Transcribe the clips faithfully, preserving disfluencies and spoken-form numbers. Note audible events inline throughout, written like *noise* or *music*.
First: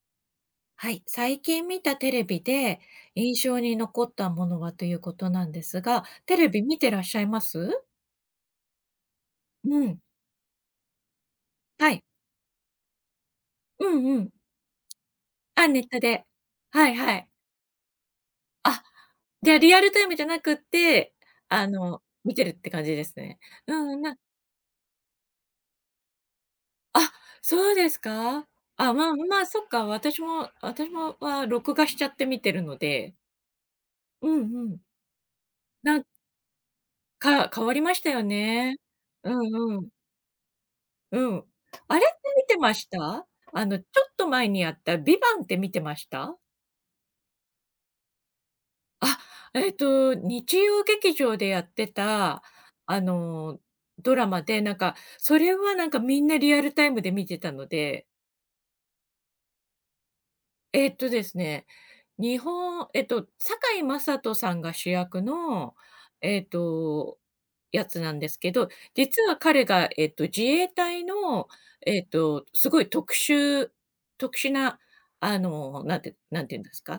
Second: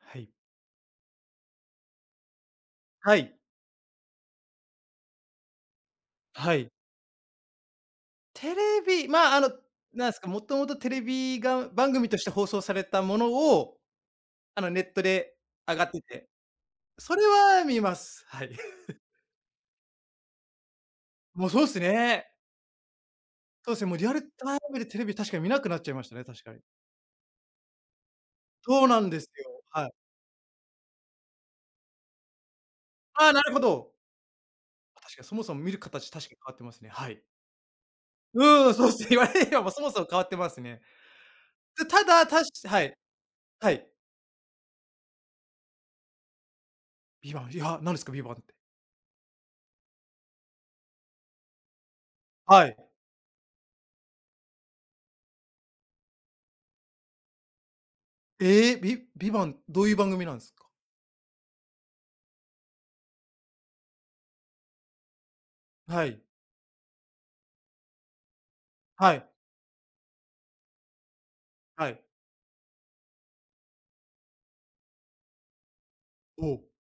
はい。はい、最近見たテレビでは印い。象に残ったものはということなんですが、テレはビい。見てらっしゃいます？テレビ、まあ、あの、うん、なんですか、もともとテレビがは番い。組として放送されたものを、うんうん。あの、ネットであ、上ネがッっトてで。て、はいそはれい。は見ます。はい。あ、*laughs* じゃ、リアルタイムじゃなくって、もうそあうですの、ね。見てるって感じですね。そううですね、んもううん、リアなルタイムでテレビ確かに見なくなっちゃいましたね、確かに。あ、そうですか？そうあ、なまんあですまあ、そよ。っか、はい。私も私もは録画しちゃって見てるので。ああ、なるほど。うんうん。確かにそもそも見るなん形確かに変わってますね。はい。か変わりましたようん、ね。そうっすね。言わうれれば、もうんうそん。もそも変わってますね。うん。で、あたれっだ、てたし見てまはしい。た？あはの、ちょい。っと前にやったビバンって見てました？ビバン、いや、何ですか、ビバンって。あ、えっと、日曜劇場でやってた、はい。あの、ドラマで、なんか、それはなんかみんなリアルタイムで見てたのでええ、ビビバン、どういう番組なんですか？えっとですね、日本えっと、堺雅人さんが主役の、はい。えっと、やつなんですけど、は実い。は彼が、えっと、自衛隊の、はえい。っと、すごい特殊特殊な、あの、なんてなんおて言うお。んですか、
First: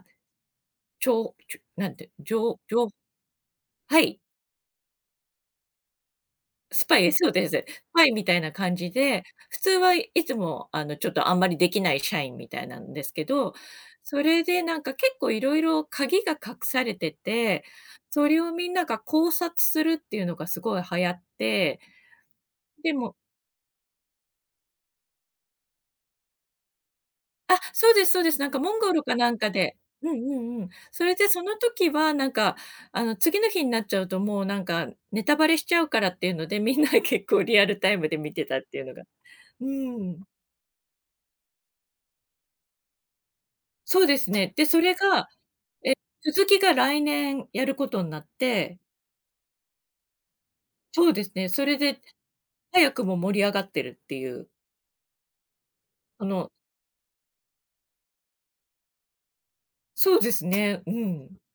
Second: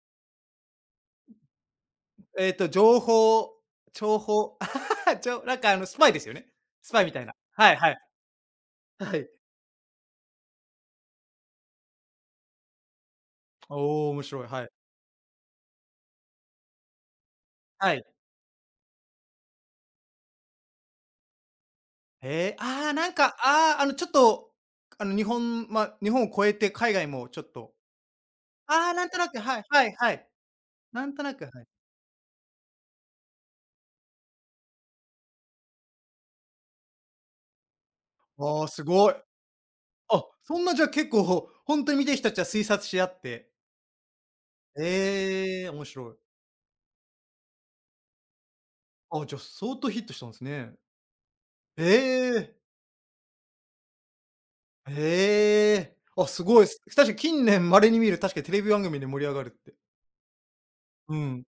ちちょなんて、じえょっうと、じょう情報は諜い。報 *laughs* ちょなんかあの、スパイですよね？ススパパイイえ *laughs* みたいそうな。です。はいスはパい。イみたいな感じはで、い。普通はいつもあの、ちょっとあんまりできない社員みたいなんですけど、おお、そ面れ白い。ではい。なんか結構いろいろ鍵が隠されてて、はい。それをみんなが考察するっていうのがすごい流行って、へえ、あであ、なんもか、ああ、あの、ちょっと、あの、日本ま、日本を越えて海外もちょっあ、とそうですそうです。なんかモンあゴあ、ルなんかとななんく、かはいではいはうんい。うんうん。そなんれとでなそく、はのい。時はなんか、あの、次の日になっちゃうともうなんかネタバレしちゃうからっていうので、みんな結構リアルタイムで見てたっああ、ていすうのがごい。うん。あ、そんなじゃあ結構、ほんとに見てる人たちは推察し合って。そうですね。で、それが、ええ、面え、白い。続きが来年やることになって、あ、じゃあ相当ヒットしたんですね。そうですね、それえでえ。早くも盛り上がってるっていう、ええ。ああ、すのごいっす。確かに近年稀に見る、確かにテレビ番組で盛り上がるって。そうですね、ううん。ん。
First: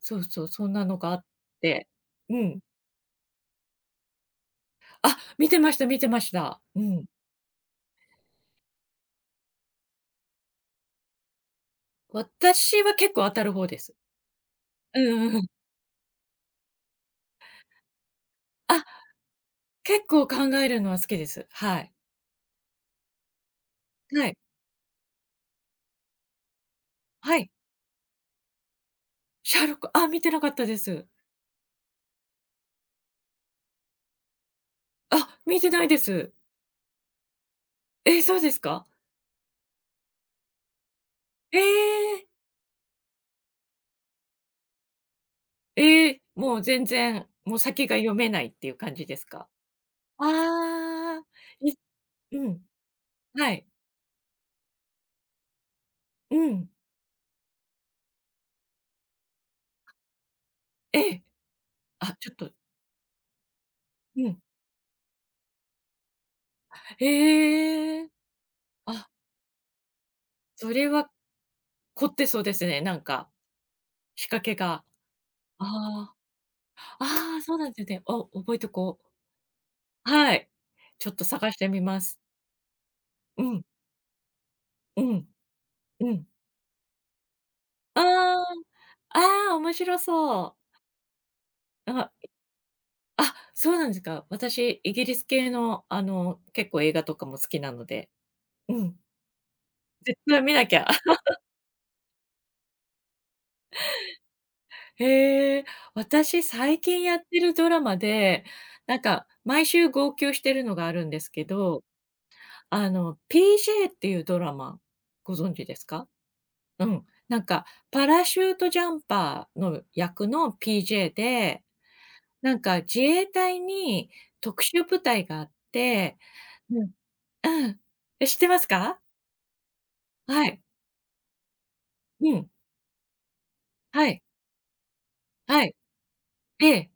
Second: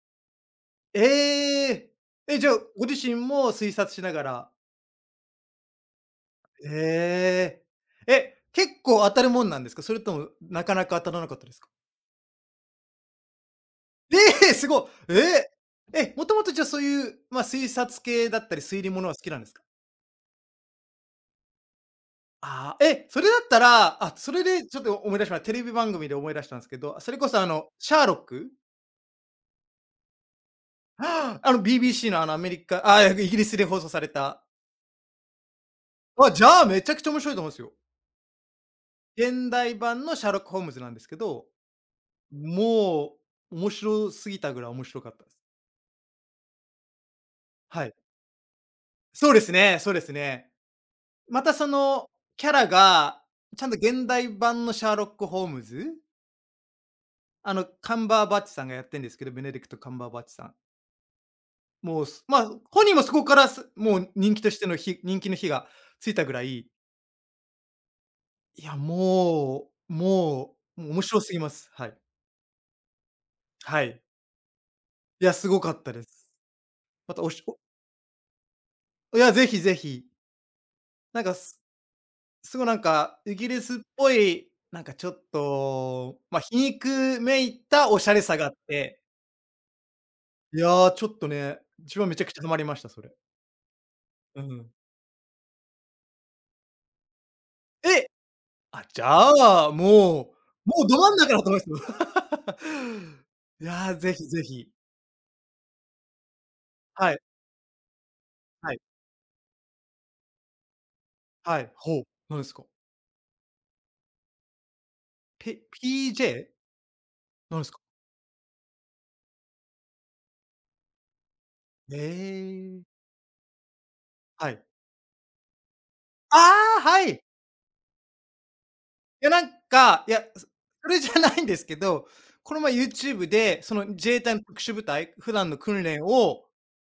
そうそう、そんなのがあっえて。え。うえ、じゃあ、ん。ご自身も推察しながら。あ、見てました見てました。うん。ええ。え、結構当たるもんなんですか？それともなかなか当たらなかったですか？私は結構当たる方です。ええ、すごうい。えんうんうん。え。え、もともとじゃあそういう、ま、推察系だったり、推あ、理ものは好きなんですか？結構考えるのは好きです。はい。ああ、え、それだったら、あ、はそい。れでちょっと思い出しまテレビ番組で思い出したんすけど、それこはそあい。の、シャーロック？シャーロック、あ、見てなかったで *gasps* す。あの ビービーシー のあのアメリカあ、イギリスで放送された。あ、見てないです。あ、じゃあ、めちゃくちゃ面白いと思うんですよ。え、そうですか？現代版のシャーロック・ホームズなんですけど、ええ。もう面白すぎたぐらい面白かったです。ええ、もう全然、もうは先い。が読めないっていう感じですそうでか？すねそうですね。ああ、またそいのうキャん、ラが、はちい、ゃんと現代版のシャーロック・ホームズ、うん、あのカンバーバッチさんがやってんですけど、ベネディクト・カンバーバッチさん。ええ、もう、あ、すちょっまあ、と、本人もそこからすもうう人ん、気としての日人気の火がついたぐらい、へえ、いや、あ、もうもそう、もれう面は白すぎます。はい。凝ってそうですね、なんか、はい。仕掛けが。いや、すごかったであす。あ、またおああ、しそうおなんですね。お、覚えとこう。いや、ぜひぜひ。はい、ちょっなんとか、探しすてみます。すごいなんか、イうギリん、スっぽい、なんかうちょっん、うと、ん。まあ、皮肉めいたおあしゃれさがあって、あ、ああ、面白そいう。や、ちょっとね、う自分はん。めちゃくちゃハマりました、それ。あ、そうなんですか。うん。私、イギリス系の、あの、結構映画とかも好きなのえ、で、うあ、ん、じゃあ、絶も対見なう、きもゃ。うど真ん *laughs* 中だと思いますよ。*laughs* いや、ぜひぜひ。へえ、私最近はやい、ってるドラマで、はい、なんか毎週号泣してるのがあるんですけはい。ど、ほう、何ですか？あの、ピージェー っていうドラマ、ご存ペ 知ですか？ピージェー？うん。なん何でか、すか？パラシュートジャンパーの役の ピージェー で、えなんかえ、自衛隊には特い。殊部隊があってああ、うん、はい。うん。え、知ってますか？いや、なんか、いや、はそい。それじゃないんですけど、うん。この前 YouTube で、そのは自い。衛隊の特殊部隊、普段のはい。訓練を、ええ、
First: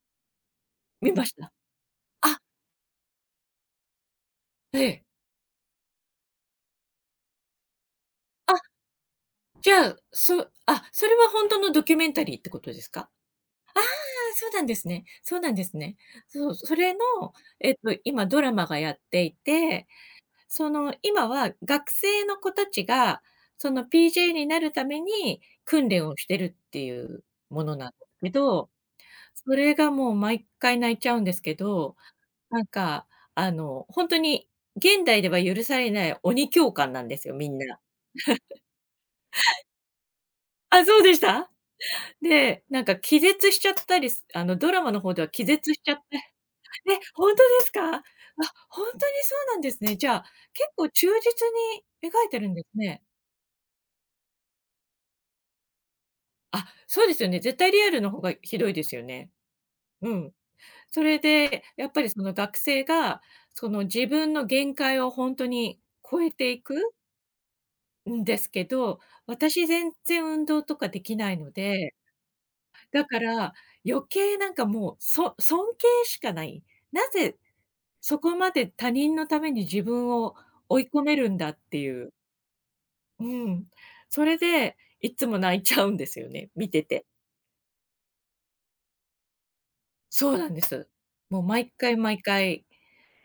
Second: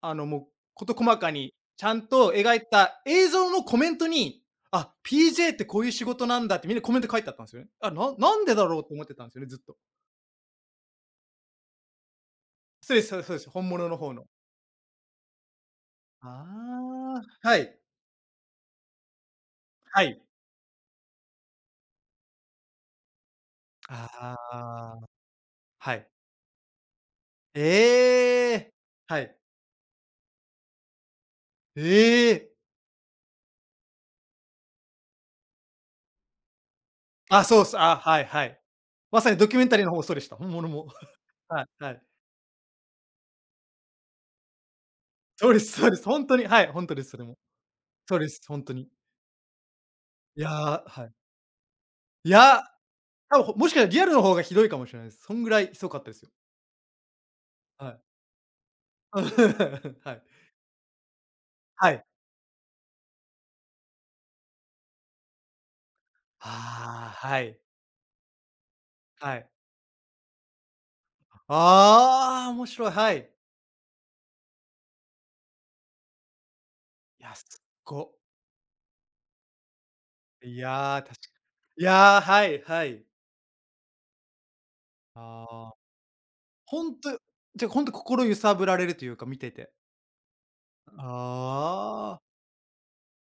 あの、もう事見細まかした。にちゃんとあ、描いた映像のコメントに、えあ、え。ピージェー ってこういう仕事なんだってみんなコメント書いてあったんですよね。あ、ななんであ、だろうと思ってたんですよね、ずっじと。ゃあ、そあ、それはほんとのドキュメンタリーってことですそうか？ですあそうですそうです。本物の方の。あ、そうなんですね。そうなんですね。そう、それの、ああ、はえっい。と、今ドラマがやっていて、はい。その、今は学生の子たちが、その ピージェー あになるたあ、めに訓は練い。をしてるっていうものなんですけえど、え、はい。それがもう毎回泣いちゃうんですけどええ。なんか、あの、本当に現代では許されない鬼教官なんですよ、あ、みんそうっな。す。あ、はいはい。まさにドキュメンタリーの方もそうでした。本物あ、も。そうでし *laughs* た？はいはい。で、なんか気絶しちゃったりすあの、ドラマの方では気そうで絶すしそちうゃでっす。て。本当に、はい、本 *laughs* 当え、です、それ本当も。ですか？あ、そうです、本当本に。当にそうなんですね。じゃあ、いや結ー、構は忠い。実に描いいてるんやでー、すね。多分ほもしかしたらリアルの方がひどいかもしれないです。そんぐらいひどかったですよ。あ、そうですよね。絶対リはアルい。の方がひどいですよ *laughs* ね。うはい。ん。それで、やはっぱい。りその学生が、その自分の限界を本当に超えていくああ、はい。んですけど、はい。私全然運動とかできないので、ああ、面白い、だはかい。ら余計なんかもう、そ尊敬しかない。ないや、ぜすっご。そこまで他人のために自分をい追いやー、込確めかるんだっていいう。やー、はいはい。うん。それで、いつも泣いああ、ちゃうんですよね、見て本て。当じゃ、ほん心揺さぶられるというか、見てて。そうなんです。もう毎回あ毎あ。回、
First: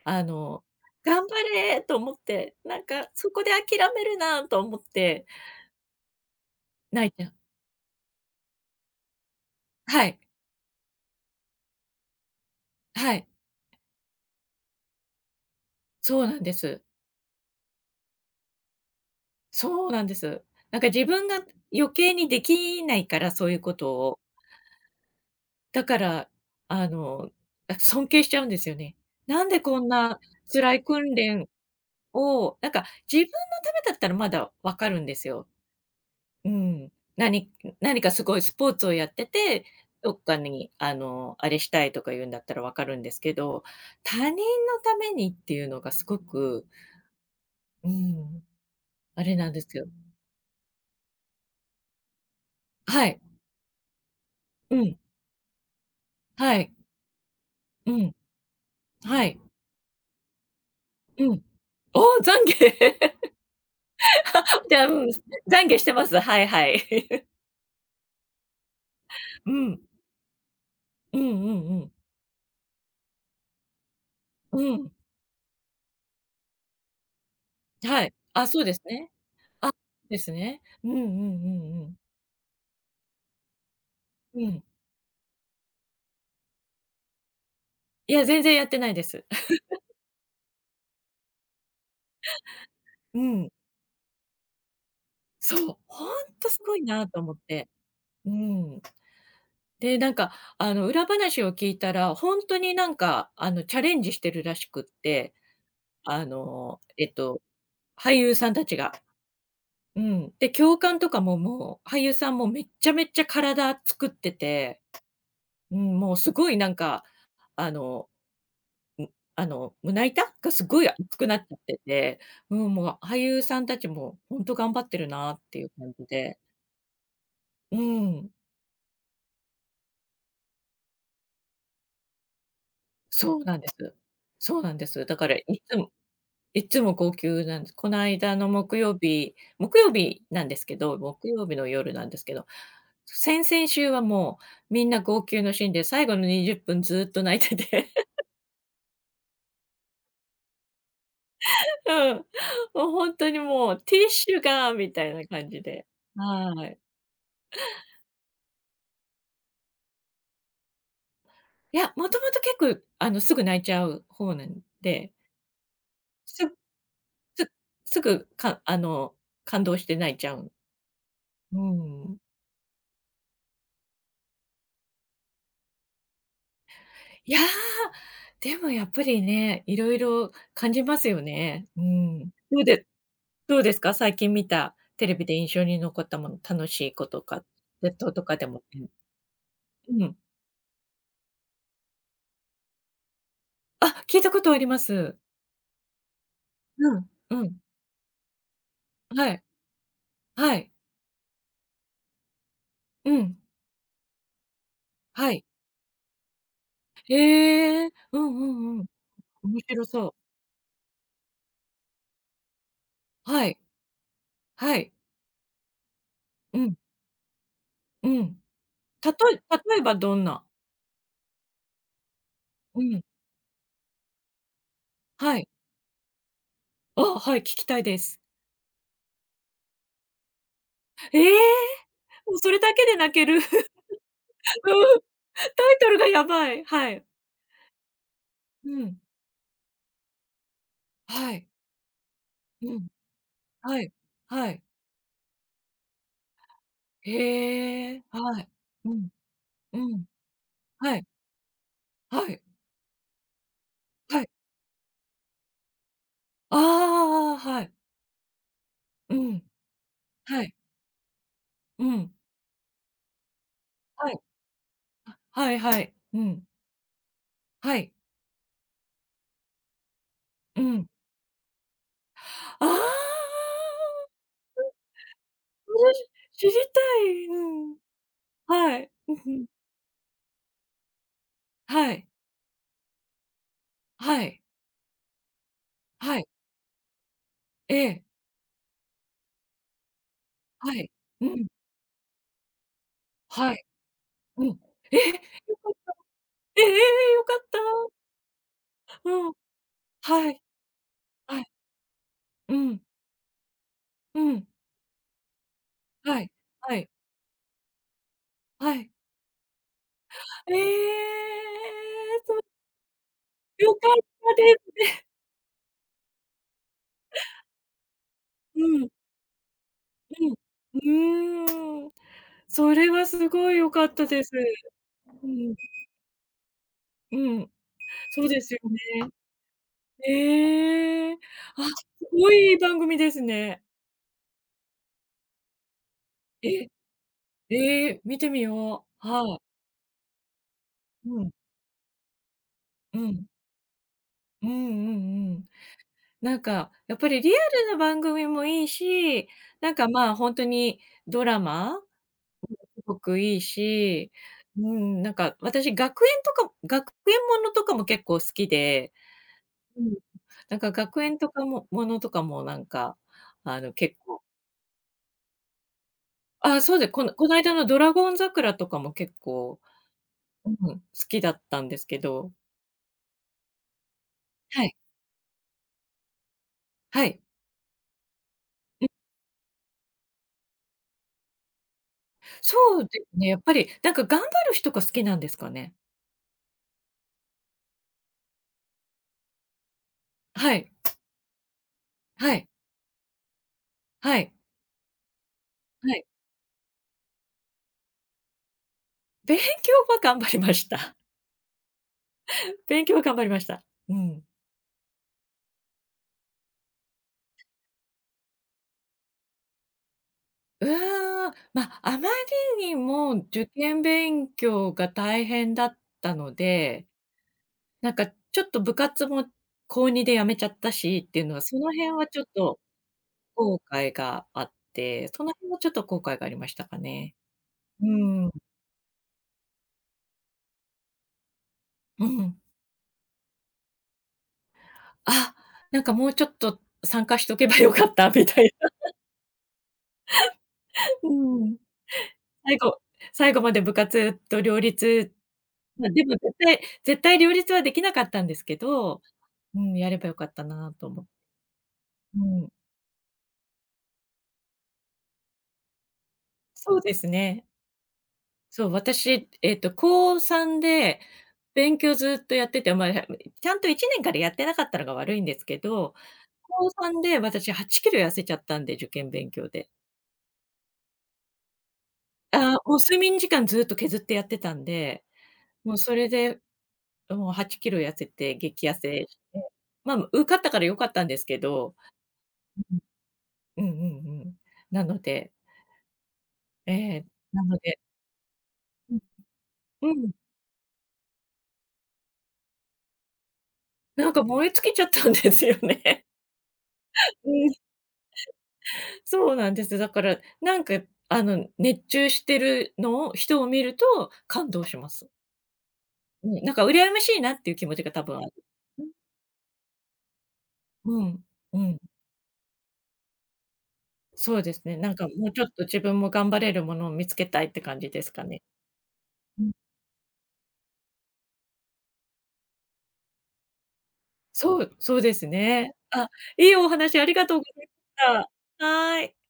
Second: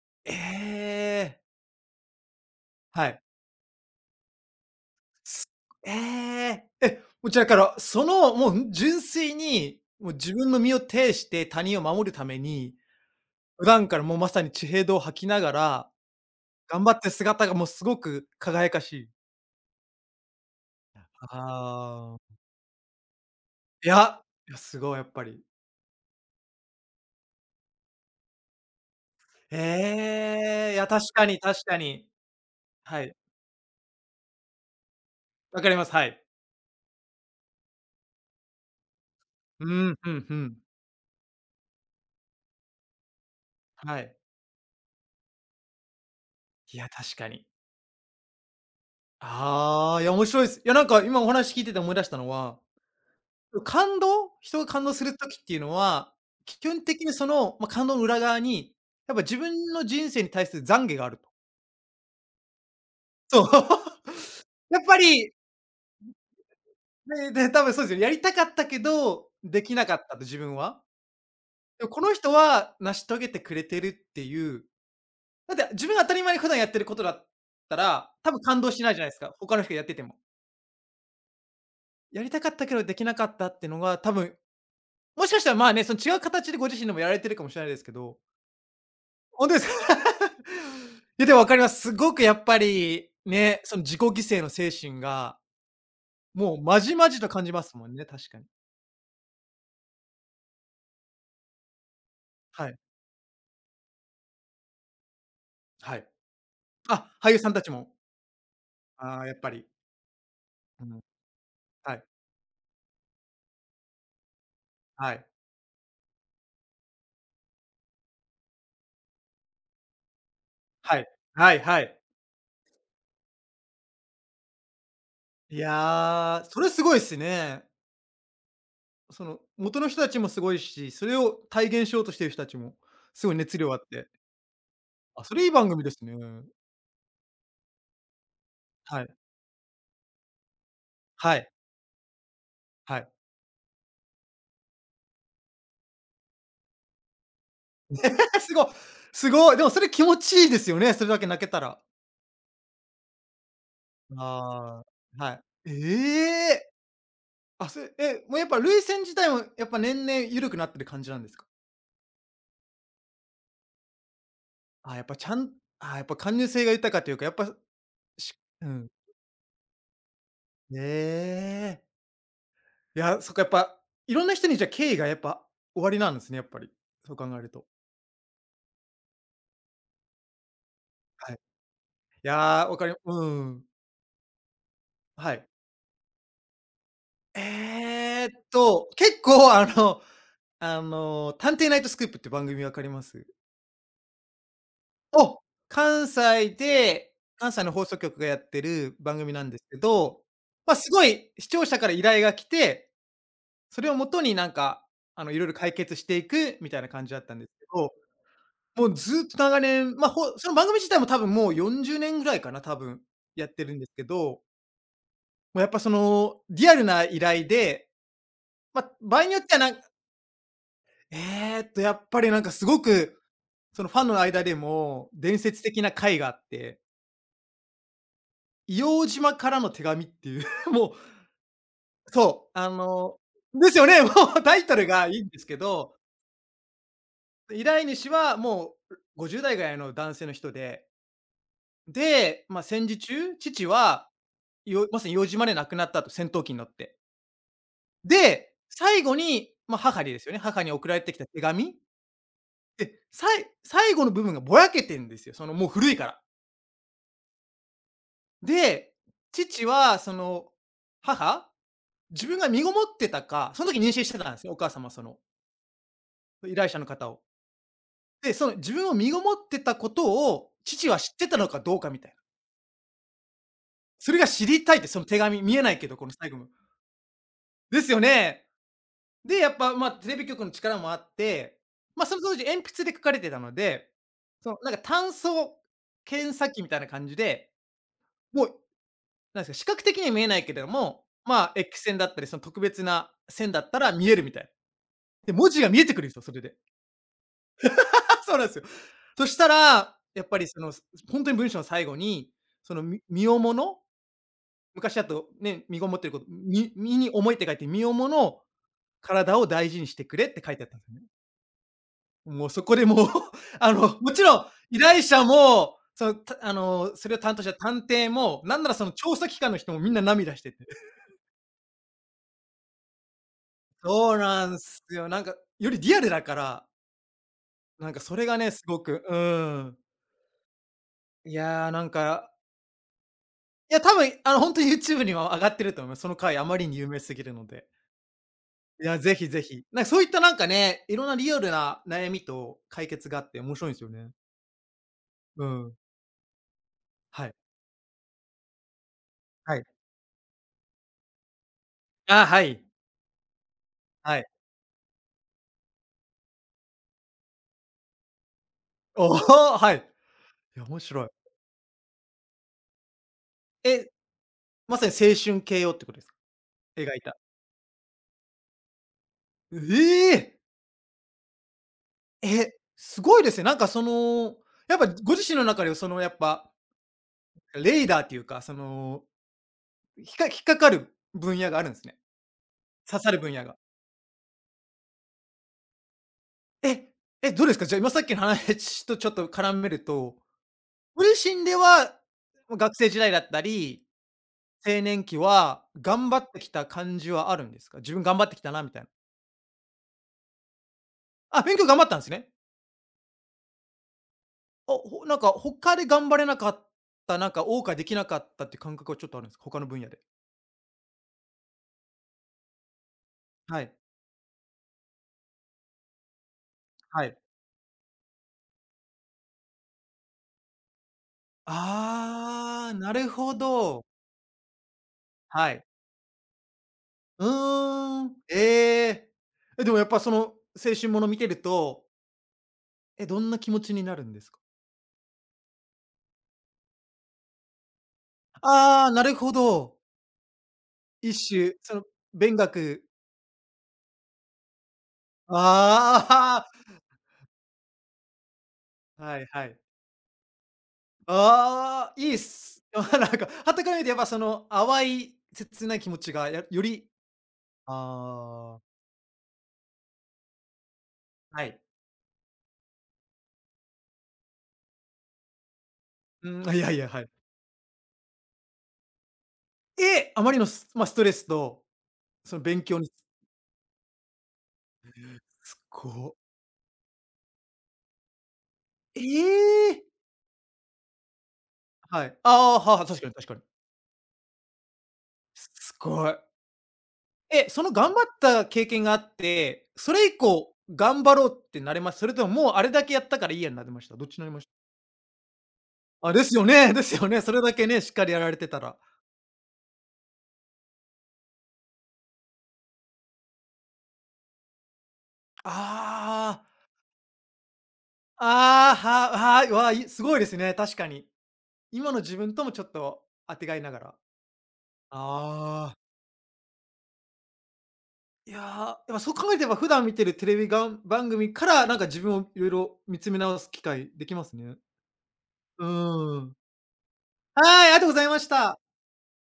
あの、え頑え、張れと思って、なんかはい。そこで諦めるなと思ってすええ、え、泣いちゃもう。ちだから、その、もう、純粋に、はもうい、自分の身を挺して他人を守るために、はい、普段からもうまさに血へどを吐きながら、そうなんです。頑張ってる姿がもうすごく輝かしい。そうなんです。なんか自分が余計あにあ。できないから、そういうこいとを。や、いや、すごいやっぱり。だから、あの、あ、尊敬しちゃうんですよね。なんでこんなええ、辛いいや、確訓かに練確かに。を、なんかはい、自分のためだったらまだわかるんですよ。わかります、はい。うん。なに何かすごいスポーツをやってて、うん、ふどっんふかん。にあの、あれしたいとか言うんだったらわかるんですけど、はい。他人のためにっていうのがすごく、いや、確かに。うん、あれなんですよ。ああ、いや、面白いす。いや、なんか今お話聞いてて思い出したのは、はい。感動人がう感動ん。する時っていうのは、は基い。本的にその、ま、感う動のん。裏側に、やっぱは自い。分の人生に対する懺悔があるうと。ん。おお、懺悔。そう。*laughs* *laughs* じやゃっあ、うぱん、り、懺悔してます。はいはい。ね、で、多分そうですよね。やりたかったけど、*laughs* うできん。なかったと、自分は。うんうんうでもん。この人は成し遂げてくれてるっていうう、ん。だって自分が当たり前に普段やってることだったはら、い。多分あ、感そう動ですしないじゃないね。ですか、他のあ、人がやってても。ですね。うんうんうんうん。やりたかったけどできなかったってのが、多分、うん。もしかしたらまあね、その違う形でご自身でもやられてるかもしれないですけいど。や、全然やってないです。本当 *laughs* ですか？*laughs* いや、でもわかります。すごくやっぱり、うん。ね、その自己犠牲の精神が、そう、ほんともすうごまいじなまとじと思っ感じまて。すもんね、確うかに。ん。で、なんか、あの、裏話を聞いたら、本当はにい、なんか、あの、チャレンジしてるらしくって、はい。あの、えあ、っ俳優と、さんたちも、俳優さんたちが。ああ、やっぱり。うん。で、教う官ん、とかももう、は俳い、優さんもめっちゃめっちゃ体作ってて、はい、うん、もうすごいなんか、あのあの、胸板がすごいはい、熱くなっちはゃっいてはい。て、うん、もう俳優さんたちも本当頑張ってるなっいていう感じで。やー、それすごいっすね。うん、その、元の人たちもすごいし、それを体現しようとしてる人たちも、すごいそうな熱んで量す。あって。そうなんです。だあ、からそれいいい番つ組もですね。いつも号泣なんです。この間の木曜はい、日木曜日なんですけど、木は曜い、日の夜なんですけど、はい。先々週はもうみんな号泣のシーンで、最後のにじゅっぷんずっと泣いてて、*laughs* *laughs* すごいすごい、でもそれ気持ちいいですよね、それだけ泣けたら。うん。もうほんとにもうティッシュがあみたいあ、なは感じい。えで、はえ！い。あ、それ、え、もうやっぱ涙腺自体もやっぱ年々緩くなってる感じなんですか？いや、もともと結構あの、すぐ泣いちゃう方なんあ、やっで、ぱちゃんあやっぱ貫入す性が豊かというか、やっすぱ、すぐしかうあん。の、感動して泣いちゃう。えうえ。ん。いや、そっか、やっぱ、いろんな人にじゃ、敬意がやっぱ終わりなんですね、やっぱり。そう考いや、えると。でもやっぱりね、いろいろ感じますよはい。ね。うん。いどうやー、わでかりうどうん。ですか？最近見たテレビではい。印象に残ったもの、楽しいことか、ネットとえーかっでも、うん、と、結構あうのん。あの、探偵ナイトスクープって番組分かります？あ、聞いたことあります。お、関西うん、で、う関ん。西の放送局がやってる番は組い、なんですけど、はい、ま、すごい視聴者から依頼が来て、うん、それをもとになんか、あの、はいろい。いろ解決していくみたいな感じだったんですけへえ、ど、うんうんうん。もうずっと面長白年、そま、う。ほその番組自体も多分もうよんじゅうねんぐらいかな、多分はやっい、てるんですけど、はい、もうやっぱそのうリアん、ルな依頼で、うん。ま、た場合とにえよってはなん例えばどんな？えっとやっぱりなんかすごうん、く、そのファンの間でもは伝い。説的な回があって、あ、はい、聞きたいです。硫黄島からの手紙っていう *laughs*、もう、ええ、もうそそれう、あだけで泣のける。ですよね、*laughs* もうタイうトルん。がいいんですけタイトど、ルがやばい。はい。依頼主はうもうん。ごじゅう代ぐらいの男性の人で。はい。で、まあ、うん。戦時中、父はい。は、はい。よまさに硫黄島で亡くなったと、戦闘機に乗って。へえ。はい。で、う最ん。後に、まあ、う母ん。にですよね、母に送らはれい。てきた手紙？はい。で、さい最後のは部い。分がぼやけてんですよ、その、もう古いから。ああああ、はい。で、うん。父はそはの、い。母？うん。自分が身ごもってたか、その時妊娠はしてい。たんですよ、お母様はその。はいはい。うん。依頼者の方を。はい。で、その自分を身ごもってたことを、うん。父は知ってたのかどうかみたいな。ああ、それが知りたいって、その手紙、見えなそいけれ、ど、この最後知の。りたい。うん。ですよね。はい。うんうで、ん。やっぱ、まあ、テレビ局の力もあって、はまあ、い。その当時鉛筆で書かれてたので、はい。その、なんか単層はい。検査機みたいな感じで、ええもう、なんですか、視覚的には見えないけれどはい。も、うまん。あ、X 線だったり、その特別な線はだい。ったら見えるみたいうな。ん。え、で、文字が見えてくるんですよ、それで。ええ、よかった。*laughs* そうなんですよ。そうん。したら、やっはぱい。りその、ほんとには文い。章の最後に、うそん、の、み身重の、うん。昔だとね、身ごもってるこはと、い、みはい、身に重いって書いて、身重のはい。体を大事にしてくれって書いえてあったんですよね。え、そうもうそこでもう、*laughs* あ良かっの、もちたろんで依す。頼者も、その、たあの、それを担当した探偵も、なうんならん、そうの調査機関の人もみんなん。涙してて。うーん。それはすごい良かったそうです。なんすよ。なんうか、ん、よりリアルだから、うん。なんかそそれうがでね、すよすごくね。うーん。ええ。あ、いや、なすんごかいいい番組ですね。いや、多分、あの、ほんと YouTube には上がってると思います。その回あまえ、りに有名すぎるので。ええ、見てみいよや、う。ぜひはぜい。ひ。なんかそういったなんかね、いろんうなん、リアルな悩みと解う決があん。って面白いんすよね。うんうんうん。うん。なんか、やっぱりはリい。アルな番組もいいし、はい。なんか、まあ、ほんとにドラマあ、はい。すごくいいし、はい。うん、なんか私学園とか学園ものとかも結構好きで、おお、はい。うん、いなんや、か面学白い。園とかもものとかもなんか、あの、え、結構まさに青春系をってことですか？あ、そうで、描いこのた。この間のドラゴン桜とかも結構、ええ！うん、好きだったんですけどえ、すごいですね。なんかその、はい、やっぱご自身の中ではそのやっぱ、はい。レーダーっていうか、その、ひか引っかかる分野があるんすね。そうで刺さするね、分やっ野ぱが。りなんか頑張る人が好きなんですかね。え、え、どうですか？じゃあ今さっきの話とちょっと絡めると、はい、ご自身では、はい、ま学生時代だったり、はい、青年期ははい。頑張ってきた感じはあるんですか？自分頑張ってきたなみたいな。勉強は頑張りました。あ、勉強頑張ったんですね。*laughs* 勉強は頑張りました。うん。あ、ほなんか他で頑張れなかった、なんか謳歌できなかったっていう感覚はちょっとあるんですか？他の分野で。うーん、ま、あまりにも受はい、験勉強が大変だったので、はい。なんかちょっと部活も高にで辞めちゃったしっていうのは、その辺はちょっとああ、なるほ後ど。悔があって、その辺ははい。ちょっと後悔がありましたかね。ううーん、ーん、ええ。え、でもやっぱその青春もの見てると、うん。え、どんな気持ちになるんですか？あ、なんかもうちょっと参加しとけばよかったみたいな。ああ、なるほど。一う種、ん。その、勉最後学最後まで部活と両立、ま、であも絶あ、対 *laughs* 絶対両立はできなかったんですけど、はいはうい。ん、やればよかったなと思ああ、いいっうん、す。*laughs* あなんか、傍から見てやっぱその、淡い切ない気持ちが、やよそうりですね。ああ、そう、私、えっと、高さんではい。勉強ずっとやってて、まあ、ちゃんといちねんからやってなかったのが悪いんですけど、うん、い高やいや、さんはい。で私はちキロ痩せちゃったんで、受験勉強で。え、あまりのスま、ストレスと、そのあ勉ーもう強に睡眠時間ずっと削ってやってたんで、すもうそれごで、もうはちキロ痩せて激痩えせして、え！まあ、受かったから良かったんですけど、はい。ああ、はは、確かに確かに。うんうんうんうん。なので、すごい。えーなえ、のそので頑張った経験がうあん、って、うそれん、以降頑張ろうってなれます？それとも、もうあれだけやったからいいやになりました？どっなんちにかなりまし燃え尽たきちゃったんですよね。あ、ですよね *laughs* ですよね。それだ *laughs* けね、しっかりやられてたら。そうなんです。だから、なんか、あの、熱中してるのを人を見ると感動します。うあん、あ、なんか羨ましいなっていう気持ちが多分ある。ああ、ははい、わあ、いすごいですね、確かうに。ん、うん、今の自分ともちょっとあてがいながら。そうですね。なんかもうちょっとああ、自分も頑張れるものを見つけたいって感じですかいや、ね。やっぱそう考えうてん、ば、普段見てるテレビがん番組から、なんか自分をいろいろ見つめ直す機会できますね。そう、そうですうね。あ、ーん。いいお話ありがとうございはい、ありがとうございまましした。た。はーい。